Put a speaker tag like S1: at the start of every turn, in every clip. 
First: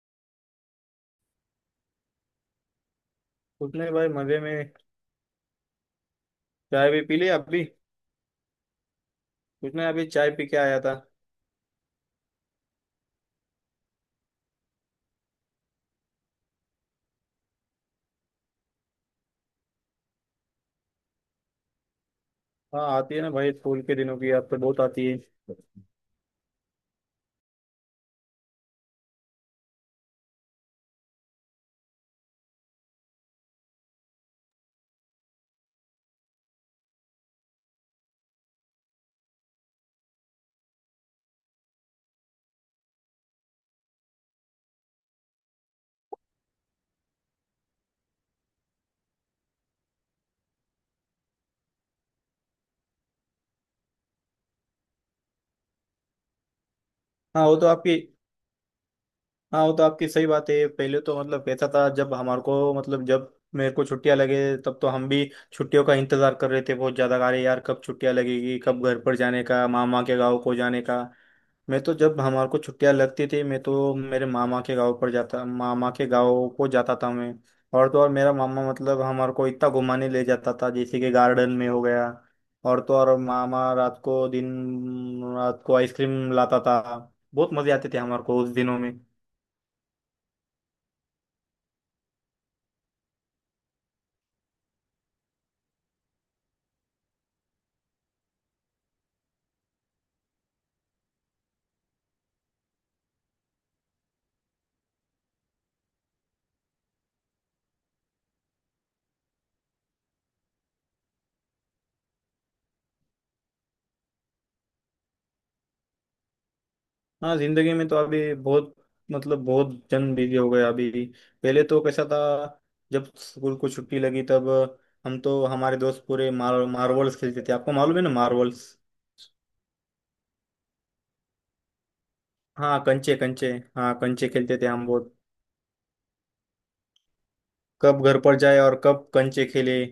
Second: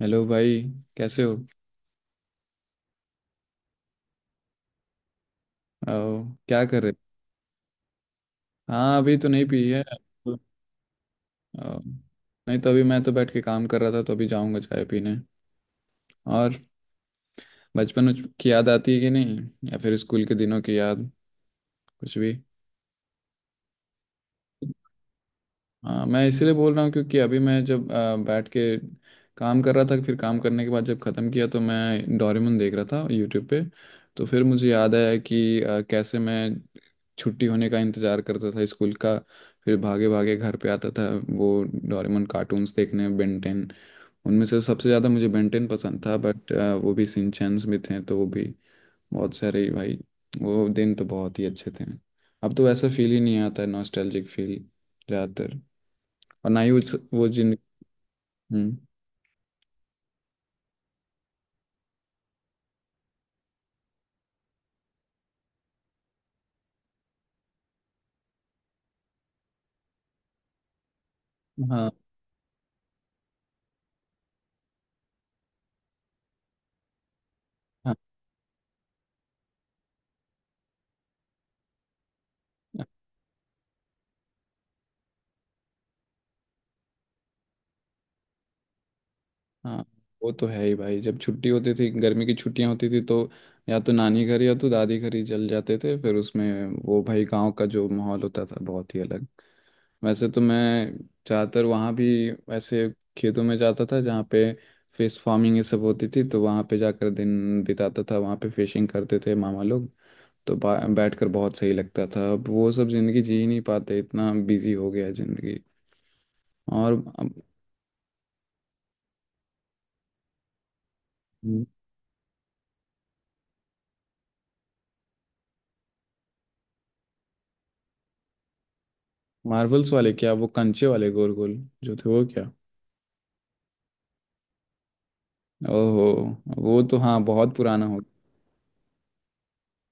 S1: Hello भाई। कैसे हो?
S2: कुछ नहीं भाई, मजे में।
S1: आओ, क्या कर
S2: चाय
S1: रहे?
S2: भी पी ली अभी।
S1: हाँ अभी तो नहीं पी
S2: कुछ
S1: है।
S2: नहीं, अभी चाय पी के आया था।
S1: आओ, नहीं तो अभी मैं तो बैठ के काम कर रहा था तो अभी जाऊंगा चाय पीने। और बचपन की याद आती है कि नहीं, या फिर स्कूल के दिनों की याद, कुछ भी।
S2: हाँ, आती है ना भाई, स्कूल के दिनों की याद तो बहुत आती है।
S1: हाँ मैं इसीलिए बोल रहा हूँ क्योंकि अभी मैं जब बैठ के काम कर रहा था, फिर काम करने के बाद जब ख़त्म किया तो मैं डोरेमोन देख रहा था यूट्यूब पे। तो फिर मुझे याद आया कि कैसे मैं छुट्टी होने का इंतज़ार करता था स्कूल का। फिर भागे भागे घर पे आता था, वो डोरेमोन कार्टून्स देखने, बेंटेन। उनमें से सबसे ज़्यादा मुझे बेंटेन पसंद था, बट वो भी सिंचैंस भी थे तो वो भी बहुत सारे ही भाई। वो दिन तो बहुत ही अच्छे थे। अब तो वैसा फील ही नहीं आता है नॉस्टैल्जिक फील ज़्यादातर। और ना ही उस वो
S2: हाँ
S1: जिन।
S2: वो तो आपकी
S1: हम्म।
S2: हाँ, वो तो आपकी सही बात है। पहले तो मतलब कैसा था, जब मेरे को छुट्टियां लगे तब तो हम भी छुट्टियों का इंतजार कर रहे थे बहुत ज्यादा। अरे यार, कब छुट्टियां लगेगी, कब घर पर जाने का, मामा के गाँव को जाने का। मैं
S1: हाँ
S2: तो जब हमारे को छुट्टियां लगती थी, मैं तो मेरे मामा के गाँव पर जाता, मामा के गाँव को जाता था मैं। और
S1: हाँ।
S2: तो और मेरा मामा मतलब हमारे को इतना घुमाने ले जाता था, जैसे कि गार्डन में हो गया। और तो और मामा रात को, दिन रात को आइसक्रीम लाता था। बहुत मजे आते थे हमारे को उस दिनों में।
S1: हाँ वो तो है ही भाई, जब छुट्टी होती थी गर्मी की छुट्टियां होती थी तो या तो नानी घर या तो दादी घर ही चल जाते थे। फिर उसमें वो भाई गांव का जो माहौल होता था बहुत ही अलग। वैसे तो मैं ज़्यादातर वहाँ भी ऐसे खेतों में जाता था जहाँ पे फिश फार्मिंग ये सब होती थी, तो वहाँ पे जाकर दिन बिताता था। वहाँ पे फिशिंग करते थे मामा लोग, तो बैठकर बहुत सही लगता था। अब वो सब ज़िंदगी जी ही नहीं पाते, इतना बिजी हो गया है ज़िंदगी। और
S2: हाँ, जिंदगी में तो अभी बहुत, मतलब बहुत जन बिजी हो गए अभी। पहले तो कैसा था। जब स्कूल को छुट्टी लगी तब हम तो हमारे दोस्त पूरे मार्वल्स खेलते थे। आपको मालूम है ना, मार्वल्स।
S1: मार्वल्स वाले क्या, वो कंचे वाले गोल गोल जो थे वो क्या?
S2: हाँ, कंचे कंचे। हाँ, कंचे खेलते थे हम बहुत।
S1: ओहो, वो तो हाँ बहुत पुराना हो
S2: कब
S1: गया।
S2: घर पर जाए और कब कंचे खेले।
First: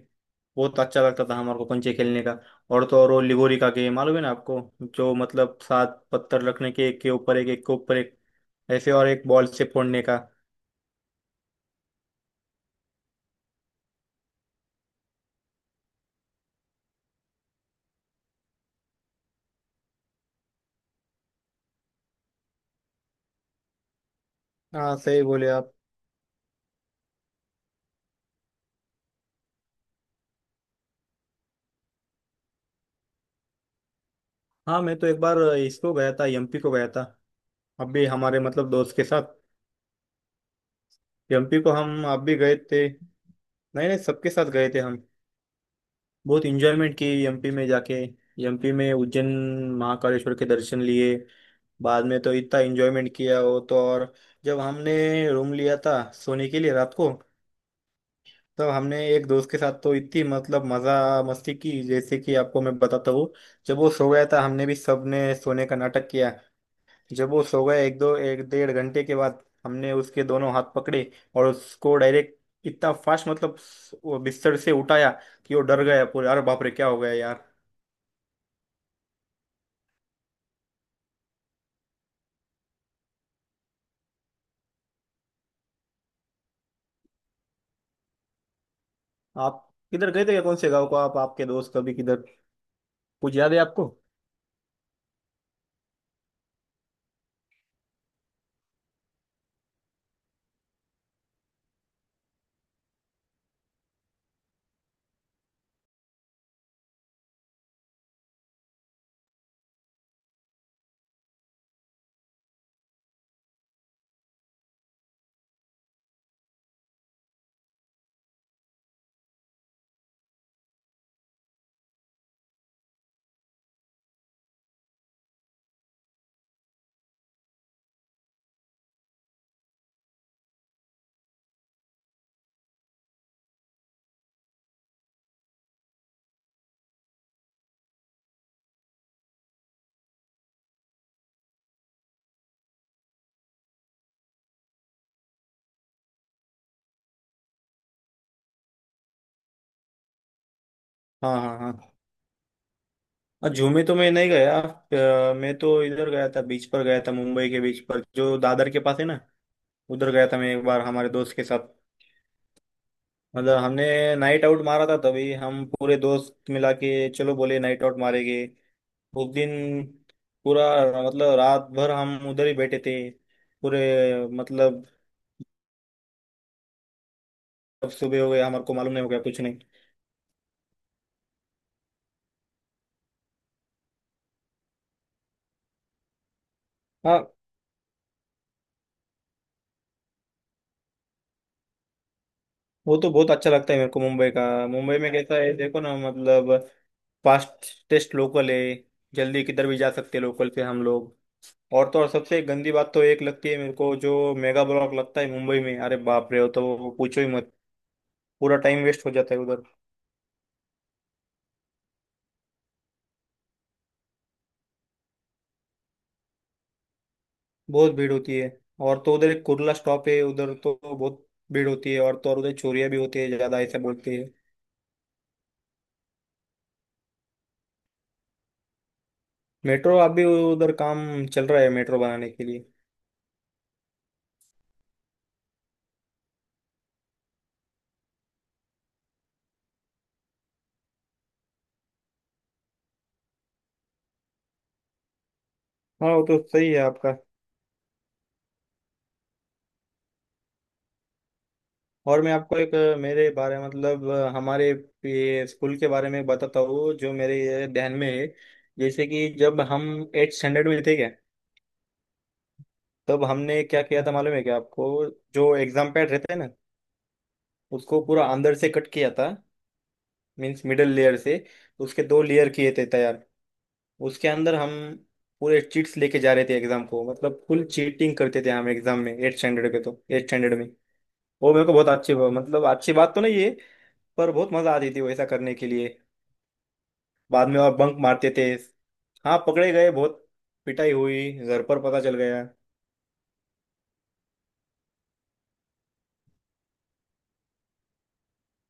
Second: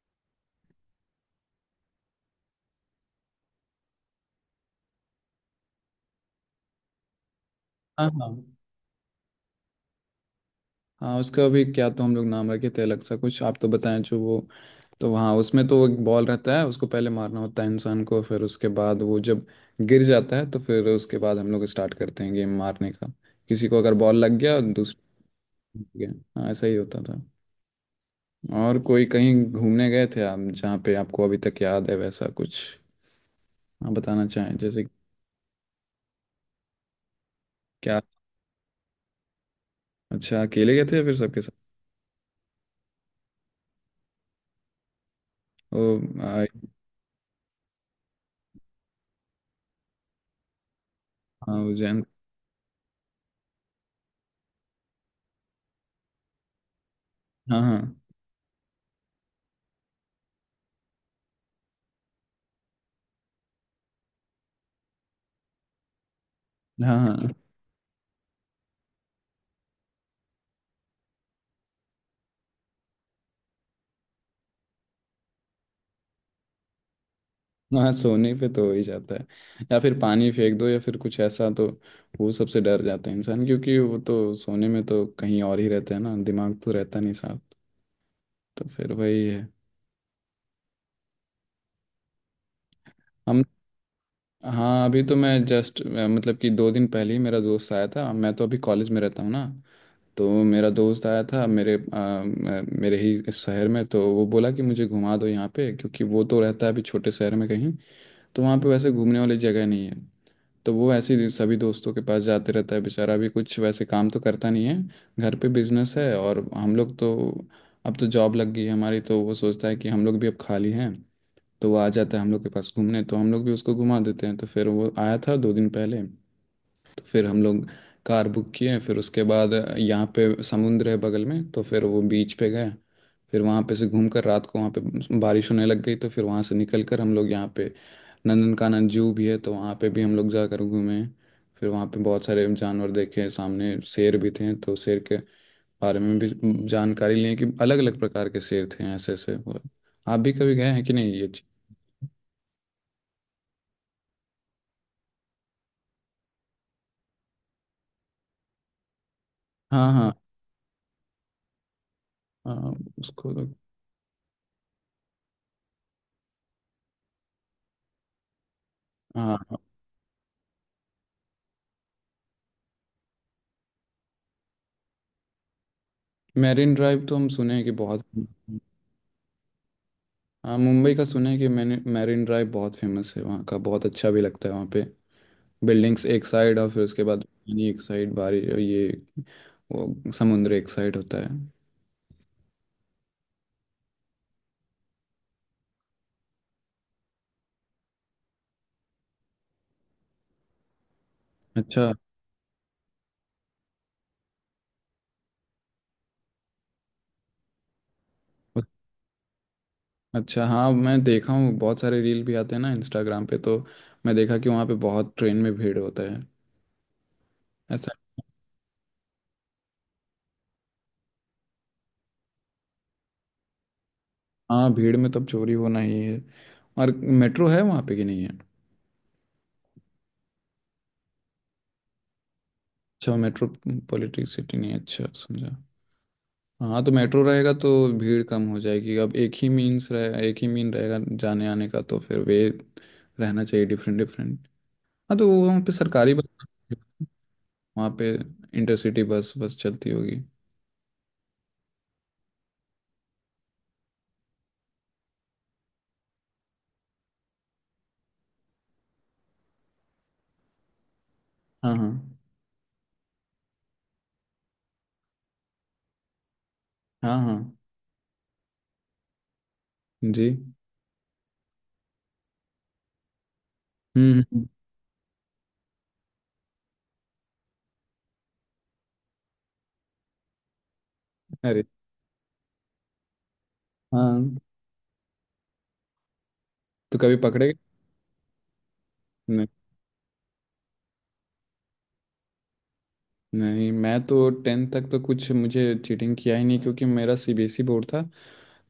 S2: बहुत अच्छा लगता था हमारे को कंचे खेलने का। और तो और वो लिगोरी का गेम मालूम है ना आपको, जो मतलब 7 पत्थर रखने के, एक के ऊपर एक, एक के ऊपर
S1: हाँ
S2: एक,
S1: हाँ।
S2: ऐसे, और एक बॉल से फोड़ने का।
S1: हाँ उसका अभी क्या, तो हम लोग नाम रखे थे अलग सा कुछ, आप तो बताएं जो वो। तो हाँ, उसमें तो एक बॉल रहता है, उसको पहले मारना होता है इंसान को, फिर उसके बाद वो जब गिर जाता है तो फिर उसके बाद हम लोग स्टार्ट करते हैं गेम मारने का। किसी को अगर बॉल लग गया,
S2: हाँ,
S1: दूसरे
S2: सही बोले आप।
S1: को लग गया, हाँ ऐसा ही होता था। और कोई कहीं घूमने गए थे आप, जहाँ पे आपको अभी तक याद है वैसा कुछ आप बताना चाहें
S2: हाँ,
S1: जैसे?
S2: मैं तो एक बार इसको गया था, एमपी को गया था। अब
S1: क्या?
S2: भी हमारे मतलब दोस्त के साथ।
S1: अच्छा, अकेले गए थे या फिर सबके साथ?
S2: एमपी को हम आप भी गए थे। नहीं नहीं, सबके साथ गए थे हम।
S1: ओ।
S2: बहुत
S1: आई।
S2: इंजॉयमेंट की एमपी में जाके। एमपी में उज्जैन, महाकालेश्वर के दर्शन लिए।
S1: हाँ वो जैन।
S2: बाद में तो इतना इंजॉयमेंट किया, वो तो और। जब हमने रूम लिया था सोने के लिए रात को,
S1: हाँ हाँ
S2: तब हमने एक दोस्त के साथ तो इतनी मतलब मजा मस्ती की, जैसे कि आपको मैं बताता हूँ। जब वो सो गया था, हमने भी, सबने सोने का नाटक किया।
S1: हाँ।
S2: जब
S1: हाँ,
S2: वो सो गए, एक दो, एक डेढ़ घंटे के बाद हमने उसके दोनों हाथ पकड़े और उसको डायरेक्ट इतना फास्ट, मतलब वो बिस्तर से उठाया, कि वो डर गया पूरे। अरे बाप रे, क्या हो गया यार।
S1: हाँ सोने पे तो हो ही जाता है, या फिर पानी फेंक दो या फिर कुछ ऐसा तो वो सबसे डर जाता है इंसान, क्योंकि वो तो सोने में तो कहीं और ही रहता है ना, दिमाग तो रहता नहीं साफ, तो फिर वही है।
S2: आप किधर गए थे, क्या कौन से गांव को, आप आपके दोस्त कभी किधर, कुछ
S1: हम।
S2: याद है आपको।
S1: हाँ अभी तो मैं जस्ट मतलब कि दो दिन पहले ही मेरा दोस्त आया था, मैं तो अभी कॉलेज में रहता हूँ ना। तो मेरा दोस्त आया था मेरे ही इस शहर में, तो वो बोला कि मुझे घुमा दो यहाँ पे, क्योंकि वो तो रहता है अभी छोटे शहर में कहीं, तो वहाँ पे वैसे घूमने वाली जगह नहीं है। तो वो ऐसे ही सभी दोस्तों के पास जाते रहता है बेचारा, भी कुछ वैसे काम तो करता नहीं है, घर पे बिजनेस है। और हम लोग तो अब तो जॉब लग गई है हमारी, तो वो सोचता है कि हम लोग भी अब खाली हैं तो वो आ जाता है हम लोग के पास घूमने, तो हम लोग भी उसको घुमा देते हैं। तो फिर वो आया था दो दिन पहले, फिर हम लोग कार बुक किए। फिर उसके बाद यहाँ पे समुंदर है बगल में तो फिर वो बीच पे गए। फिर वहाँ पे से घूम कर रात को वहाँ पे बारिश होने लग गई, तो फिर वहाँ से निकल कर हम लोग यहाँ पे नंदनकानन जू भी है तो वहाँ पे भी हम लोग जाकर घूमे। फिर वहाँ पे बहुत सारे जानवर देखे, सामने शेर भी थे तो शेर के बारे में भी जानकारी लें कि अलग अलग प्रकार के शेर थे ऐसे ऐसे। और आप भी कभी गए हैं कि नहीं ये
S2: हाँ
S1: चीज़?
S2: हाँ हाँ। जू में तो मैं नहीं गया। मैं तो इधर गया था, बीच पर गया था, मुंबई के बीच पर जो दादर के पास है ना।
S1: हाँ
S2: उधर
S1: हाँ
S2: गया था मैं एक बार हमारे दोस्त के साथ।
S1: हाँ, उसको तो
S2: मतलब हमने नाइट आउट मारा था, तभी हम पूरे दोस्त मिला के चलो बोले नाइट आउट मारेंगे। उस दिन
S1: हाँ।
S2: पूरा, मतलब रात भर हम उधर ही बैठे थे पूरे, मतलब
S1: मैरिन ड्राइव तो हम सुने हैं कि
S2: अब
S1: बहुत।
S2: सुबह हो गया हमारे को मालूम नहीं, हो गया कुछ नहीं।
S1: हाँ मुंबई का सुना है कि मैंने, मैरिन ड्राइव बहुत फेमस है वहाँ का, बहुत अच्छा भी लगता है वहाँ पे, बिल्डिंग्स एक साइड और फिर उसके बाद
S2: हाँ,
S1: पानी एक साइड बारी, ये वो समुद्र एक साइड होता है।
S2: वो तो बहुत अच्छा लगता है मेरे को मुंबई का। मुंबई में कैसा है देखो ना, मतलब फास्टेस्ट लोकल है। जल्दी किधर भी जा सकते हैं लोकल से हम लोग। और
S1: अच्छा।
S2: तो और, सबसे गंदी बात तो एक लगती है मेरे को, जो मेगा ब्लॉक लगता है मुंबई में। अरे बाप रे, वो तो पूछो ही मत। पूरा
S1: उ-
S2: टाइम वेस्ट हो जाता है उधर।
S1: अच्छा हाँ मैं देखा हूँ बहुत सारे रील भी आते हैं ना इंस्टाग्राम पे, तो मैं देखा कि वहाँ पे बहुत ट्रेन में भीड़ होता है ऐसा।
S2: बहुत भीड़ होती है। और तो उधर एक कुर्ला स्टॉप है, उधर तो बहुत भीड़ होती है। और तो और उधर चोरियां भी होती है ज्यादा, ऐसा बोलते हैं।
S1: हाँ भीड़ में तब चोरी होना ही है। और मेट्रो है वहाँ पे कि नहीं है?
S2: मेट्रो आप भी उधर काम चल रहा है, मेट्रो बनाने के लिए।
S1: अच्छा मेट्रो पॉलिटिक सिटी नहीं है, अच्छा समझा। हाँ तो मेट्रो रहेगा तो भीड़ कम हो जाएगी। अब एक ही मीन रहेगा जाने आने का, तो फिर वे रहना चाहिए डिफरेंट डिफरेंट। हाँ तो वो वहाँ पे
S2: हाँ,
S1: सरकारी
S2: वो
S1: बस,
S2: तो सही है आपका।
S1: वहाँ पे इंटरसिटी बस बस चलती होगी।
S2: और मैं आपको एक मेरे बारे, मतलब हमारे ये स्कूल के बारे में बताता हूँ, जो मेरे ये ध्यान में है। जैसे कि जब हम 8 स्टैंडर्ड में थे क्या,
S1: हाँ हाँ।
S2: तब हमने क्या किया था मालूम है क्या आपको। जो एग्जाम पैड रहता है ना,
S1: हाँ हाँ।
S2: उसको पूरा अंदर से कट किया था।
S1: जी।
S2: मीन्स मिडल लेयर से उसके दो लेयर किए थे तैयार।
S1: हम्म हम्म,
S2: उसके
S1: हम्म।
S2: अंदर हम पूरे चीट्स लेके जा रहे थे एग्जाम को। मतलब फुल चीटिंग करते थे हम एग्जाम में 8 स्टैंडर्ड पे। तो 8 स्टैंडर्ड में वो
S1: अरे।
S2: मेरे को बहुत अच्छी, मतलब अच्छी बात तो नहीं है, पर
S1: हाँ।
S2: बहुत मजा आती थी वैसा करने के लिए।
S1: तो कभी
S2: बाद
S1: पकड़े?
S2: में और बंक मारते थे। हाँ,
S1: नहीं
S2: पकड़े गए बहुत, पिटाई हुई, घर पर पता चल गया।
S1: नहीं, मैं तो टेंथ तक तो कुछ मुझे चीटिंग किया ही नहीं, क्योंकि मेरा सीबीएसई बोर्ड था।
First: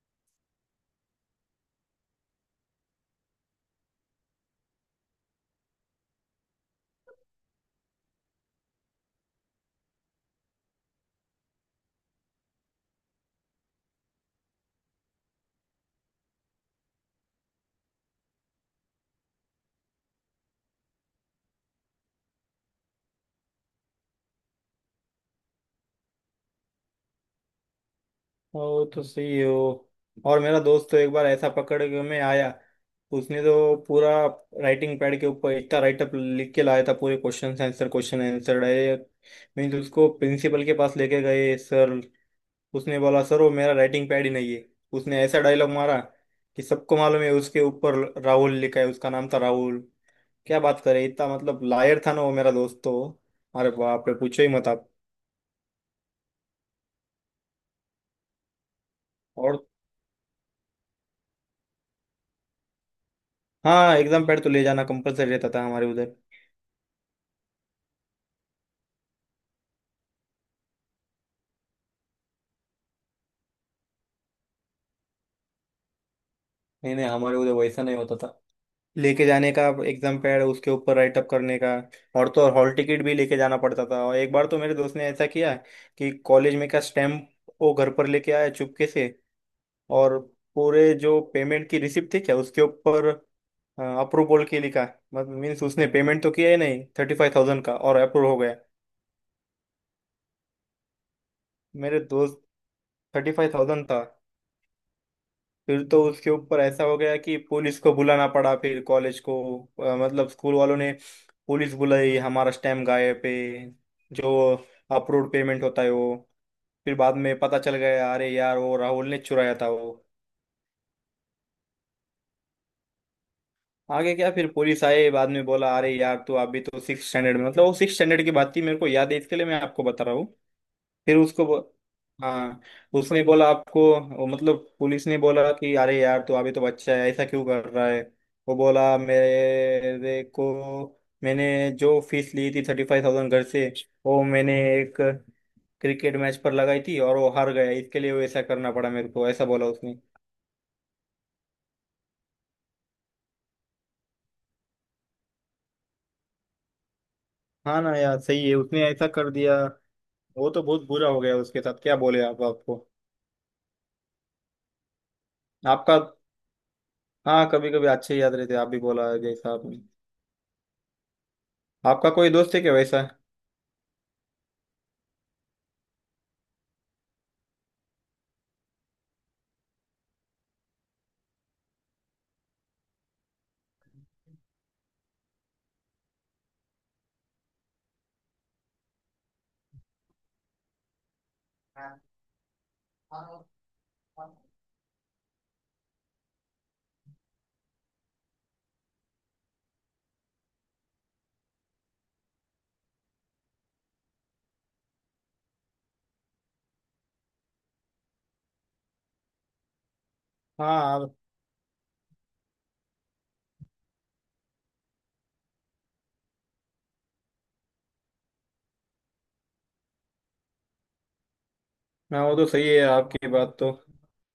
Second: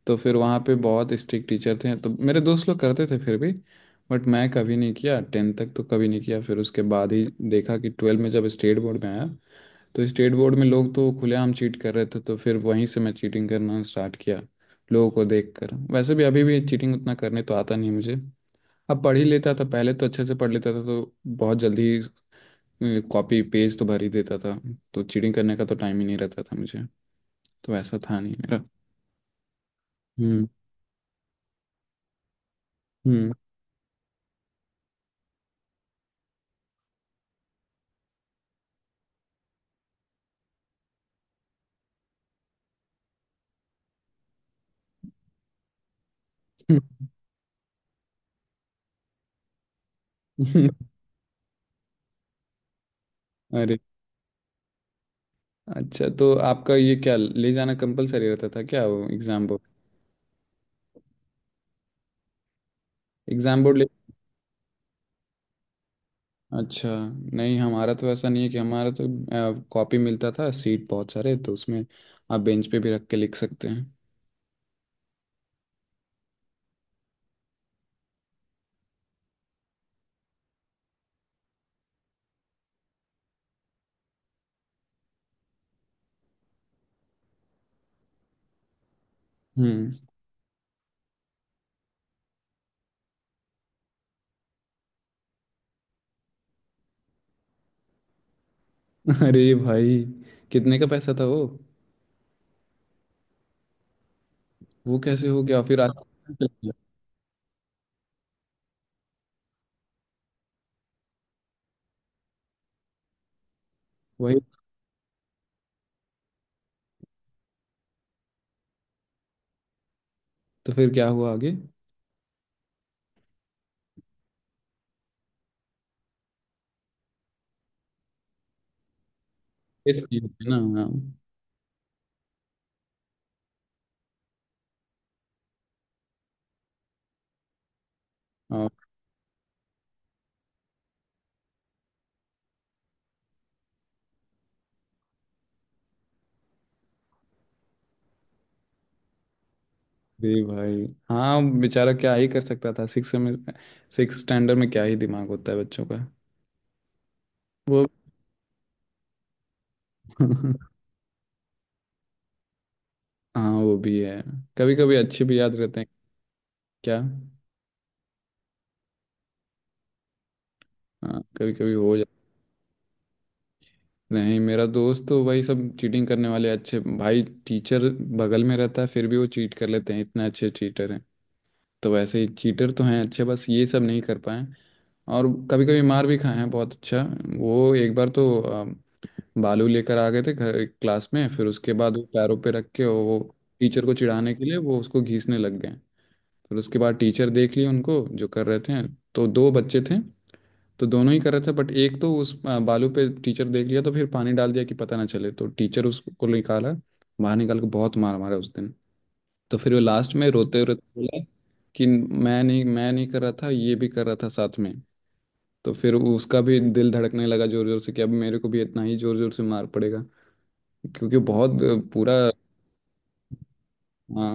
S1: तो फिर वहाँ पे बहुत स्ट्रिक्ट टीचर थे, तो मेरे दोस्त लोग करते थे फिर भी, बट मैं कभी नहीं किया। टेंथ तक तो कभी नहीं किया। फिर उसके बाद ही देखा कि ट्वेल्व में जब स्टेट बोर्ड में आया, तो स्टेट बोर्ड में लोग तो खुलेआम चीट कर रहे थे, तो फिर वहीं से मैं चीटिंग करना स्टार्ट किया लोगों को देख कर। वैसे भी अभी भी चीटिंग उतना करने तो आता नहीं मुझे। अब पढ़ ही लेता था पहले तो, अच्छे से पढ़ लेता था तो बहुत जल्दी कॉपी पेज तो भर ही देता था, तो चीटिंग करने का तो टाइम ही नहीं रहता था मुझे। तो ऐसा था नहीं मेरा।
S2: वो तो सही है वो। और
S1: हम्म।
S2: मेरा दोस्त तो एक बार ऐसा पकड़ के में आया।
S1: हम्म।
S2: उसने तो पूरा राइटिंग पैड के ऊपर इतना राइटअप लिख के लाया था, पूरे question answer, question answer direct. Means उसको प्रिंसिपल के पास लेके गए सर। उसने बोला, सर वो मेरा राइटिंग पैड ही नहीं है। उसने ऐसा डायलॉग मारा, कि सबको मालूम है उसके ऊपर राहुल लिखा है, उसका नाम था राहुल। क्या बात करे, इतना मतलब लायर था ना वो मेरा दोस्त तो। अरे
S1: अरे।
S2: बाप रे, पूछो ही मत आप।
S1: अच्छा तो आपका ये क्या ले जाना कंपलसरी रहता था क्या वो एग्जाम
S2: और
S1: बोर्ड, एग्जाम बोर्ड ले?
S2: हाँ, एग्जाम पैड तो ले जाना कंपलसरी रहता था हमारे उधर।
S1: अच्छा। नहीं हमारा तो ऐसा नहीं है, कि हमारा तो कॉपी मिलता था सीट बहुत सारे, तो उसमें आप बेंच पे भी रख के लिख सकते हैं।
S2: नहीं नहीं, हमारे उधर वैसा नहीं होता था, लेके जाने का, एग्जाम पैड उसके ऊपर राइटअप करने का। और तो और हॉल टिकट भी लेके जाना पड़ता था। और एक बार तो मेरे दोस्त ने ऐसा किया कि कॉलेज में का स्टैम्प वो घर पर लेके आया चुपके से,
S1: हम्म।
S2: और पूरे जो पेमेंट की रिसिप्ट थी क्या उसके ऊपर अप्रूवल के लिखा। मतलब मीन्स उसने पेमेंट तो किया ही नहीं 35,000 का, और अप्रूव हो गया।
S1: अरे भाई! कितने का पैसा था वो?
S2: मेरे दोस्त, 35,000 था।
S1: वो कैसे हो गया फिर
S2: फिर तो
S1: आगे?
S2: उसके ऊपर ऐसा हो गया कि पुलिस को बुलाना पड़ा, फिर कॉलेज को, मतलब स्कूल वालों ने पुलिस बुलाई हमारा स्टैम्प गायब पे, जो
S1: वही।
S2: अप्रूव्ड पेमेंट होता है वो। फिर बाद में पता चल गया, अरे यार, वो राहुल ने चुराया था वो।
S1: तो फिर क्या हुआ आगे?
S2: आगे क्या, फिर पुलिस आए, बाद में बोला अरे यार तू अभी तो 6 स्टैंडर्ड में, मतलब वो 6 स्टैंडर्ड की बात थी, मेरे को याद है, इसके लिए मैं आपको
S1: केस
S2: बता रहा
S1: नहीं
S2: हूँ।
S1: होते ना?
S2: फिर उसको हाँ, उसने बोला आपको, वो मतलब पुलिस ने बोला कि अरे यार तू अभी तो बच्चा है, ऐसा क्यों कर रहा है। वो
S1: हाँ।
S2: बोला मेरे को, मैंने जो फीस ली थी, 35,000 घर से, वो मैंने एक क्रिकेट मैच पर लगाई थी और वो हार गया, इसके लिए वो ऐसा करना पड़ा मेरे को, ऐसा बोला उसने।
S1: अरे भाई! हाँ बेचारा क्या ही कर सकता था सिक्स में, सिक्स स्टैंडर्ड में क्या ही दिमाग होता है बच्चों का।
S2: हाँ
S1: वो।
S2: ना यार, सही है, उसने ऐसा कर दिया। वो तो बहुत बुरा हो गया उसके साथ। क्या बोले आप आपको।
S1: हाँ वो भी है, कभी कभी अच्छे भी याद रहते हैं।
S2: आपका।
S1: क्या?
S2: हाँ, कभी कभी अच्छे याद रहते, आप भी बोला जैसा आपने।
S1: हाँ कभी कभी हो
S2: आपका
S1: जाते
S2: कोई दोस्त है क्या वैसा।
S1: हैं। नहीं मेरा दोस्त तो वही सब चीटिंग करने वाले, अच्छे भाई टीचर बगल में रहता है फिर भी वो चीट कर लेते हैं, इतने अच्छे चीटर हैं। तो वैसे ही चीटर तो हैं अच्छे, बस ये सब नहीं कर पाए। और कभी कभी मार भी खाए हैं बहुत अच्छा। वो एक बार तो बालू लेकर आ गए थे घर क्लास में, फिर उसके बाद वो पैरों पे रख के वो टीचर को चिढ़ाने
S2: हाँ,
S1: के लिए वो उसको घीसने लग गए। फिर उसके बाद टीचर देख लिए उनको जो कर रहे थे, तो दो बच्चे थे तो दोनों ही कर रहे थे, बट एक तो उस बालू पे टीचर देख लिया तो फिर पानी डाल दिया कि पता ना चले, तो टीचर उसको निकाला बाहर, निकाल के बहुत मार मारा उस दिन। तो फिर वो लास्ट में रोते रोते
S2: आप-
S1: बोला कि मैं नहीं, मैं नहीं कर रहा था, ये भी कर रहा था साथ में। तो फिर उसका भी दिल धड़कने लगा जोर जोर से कि अब मेरे को भी इतना ही जोर जोर से मार पड़ेगा, क्योंकि बहुत पूरा।
S2: मैं, वो तो सही है आपकी बात तो।
S1: हाँ।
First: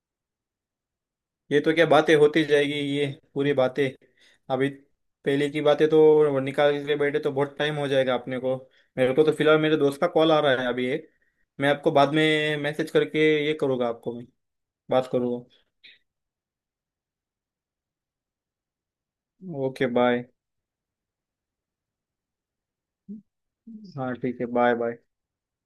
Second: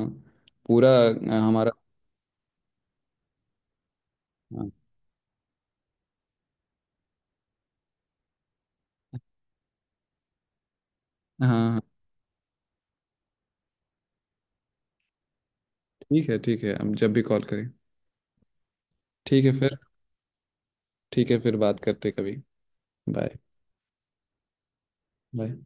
S1: पूरा
S2: ये
S1: हमारा।
S2: तो क्या बातें होती जाएगी ये, पूरी बातें। अभी
S1: हाँ
S2: पहले की बातें तो निकाल के बैठे तो बहुत टाइम हो जाएगा अपने को। मेरे को तो फिलहाल मेरे दोस्त का कॉल आ रहा है अभी एक।
S1: हाँ
S2: मैं
S1: हाँ,
S2: आपको बाद में मैसेज करके ये करूँगा, आपको मैं बात करूँगा।
S1: ठीक है ठीक है, अब जब भी कॉल करें। ठीक है फिर।
S2: Okay bye.
S1: ठीक है फिर बात करते कभी। बाय
S2: हाँ ठीक है, बाय बाय।
S1: बाय।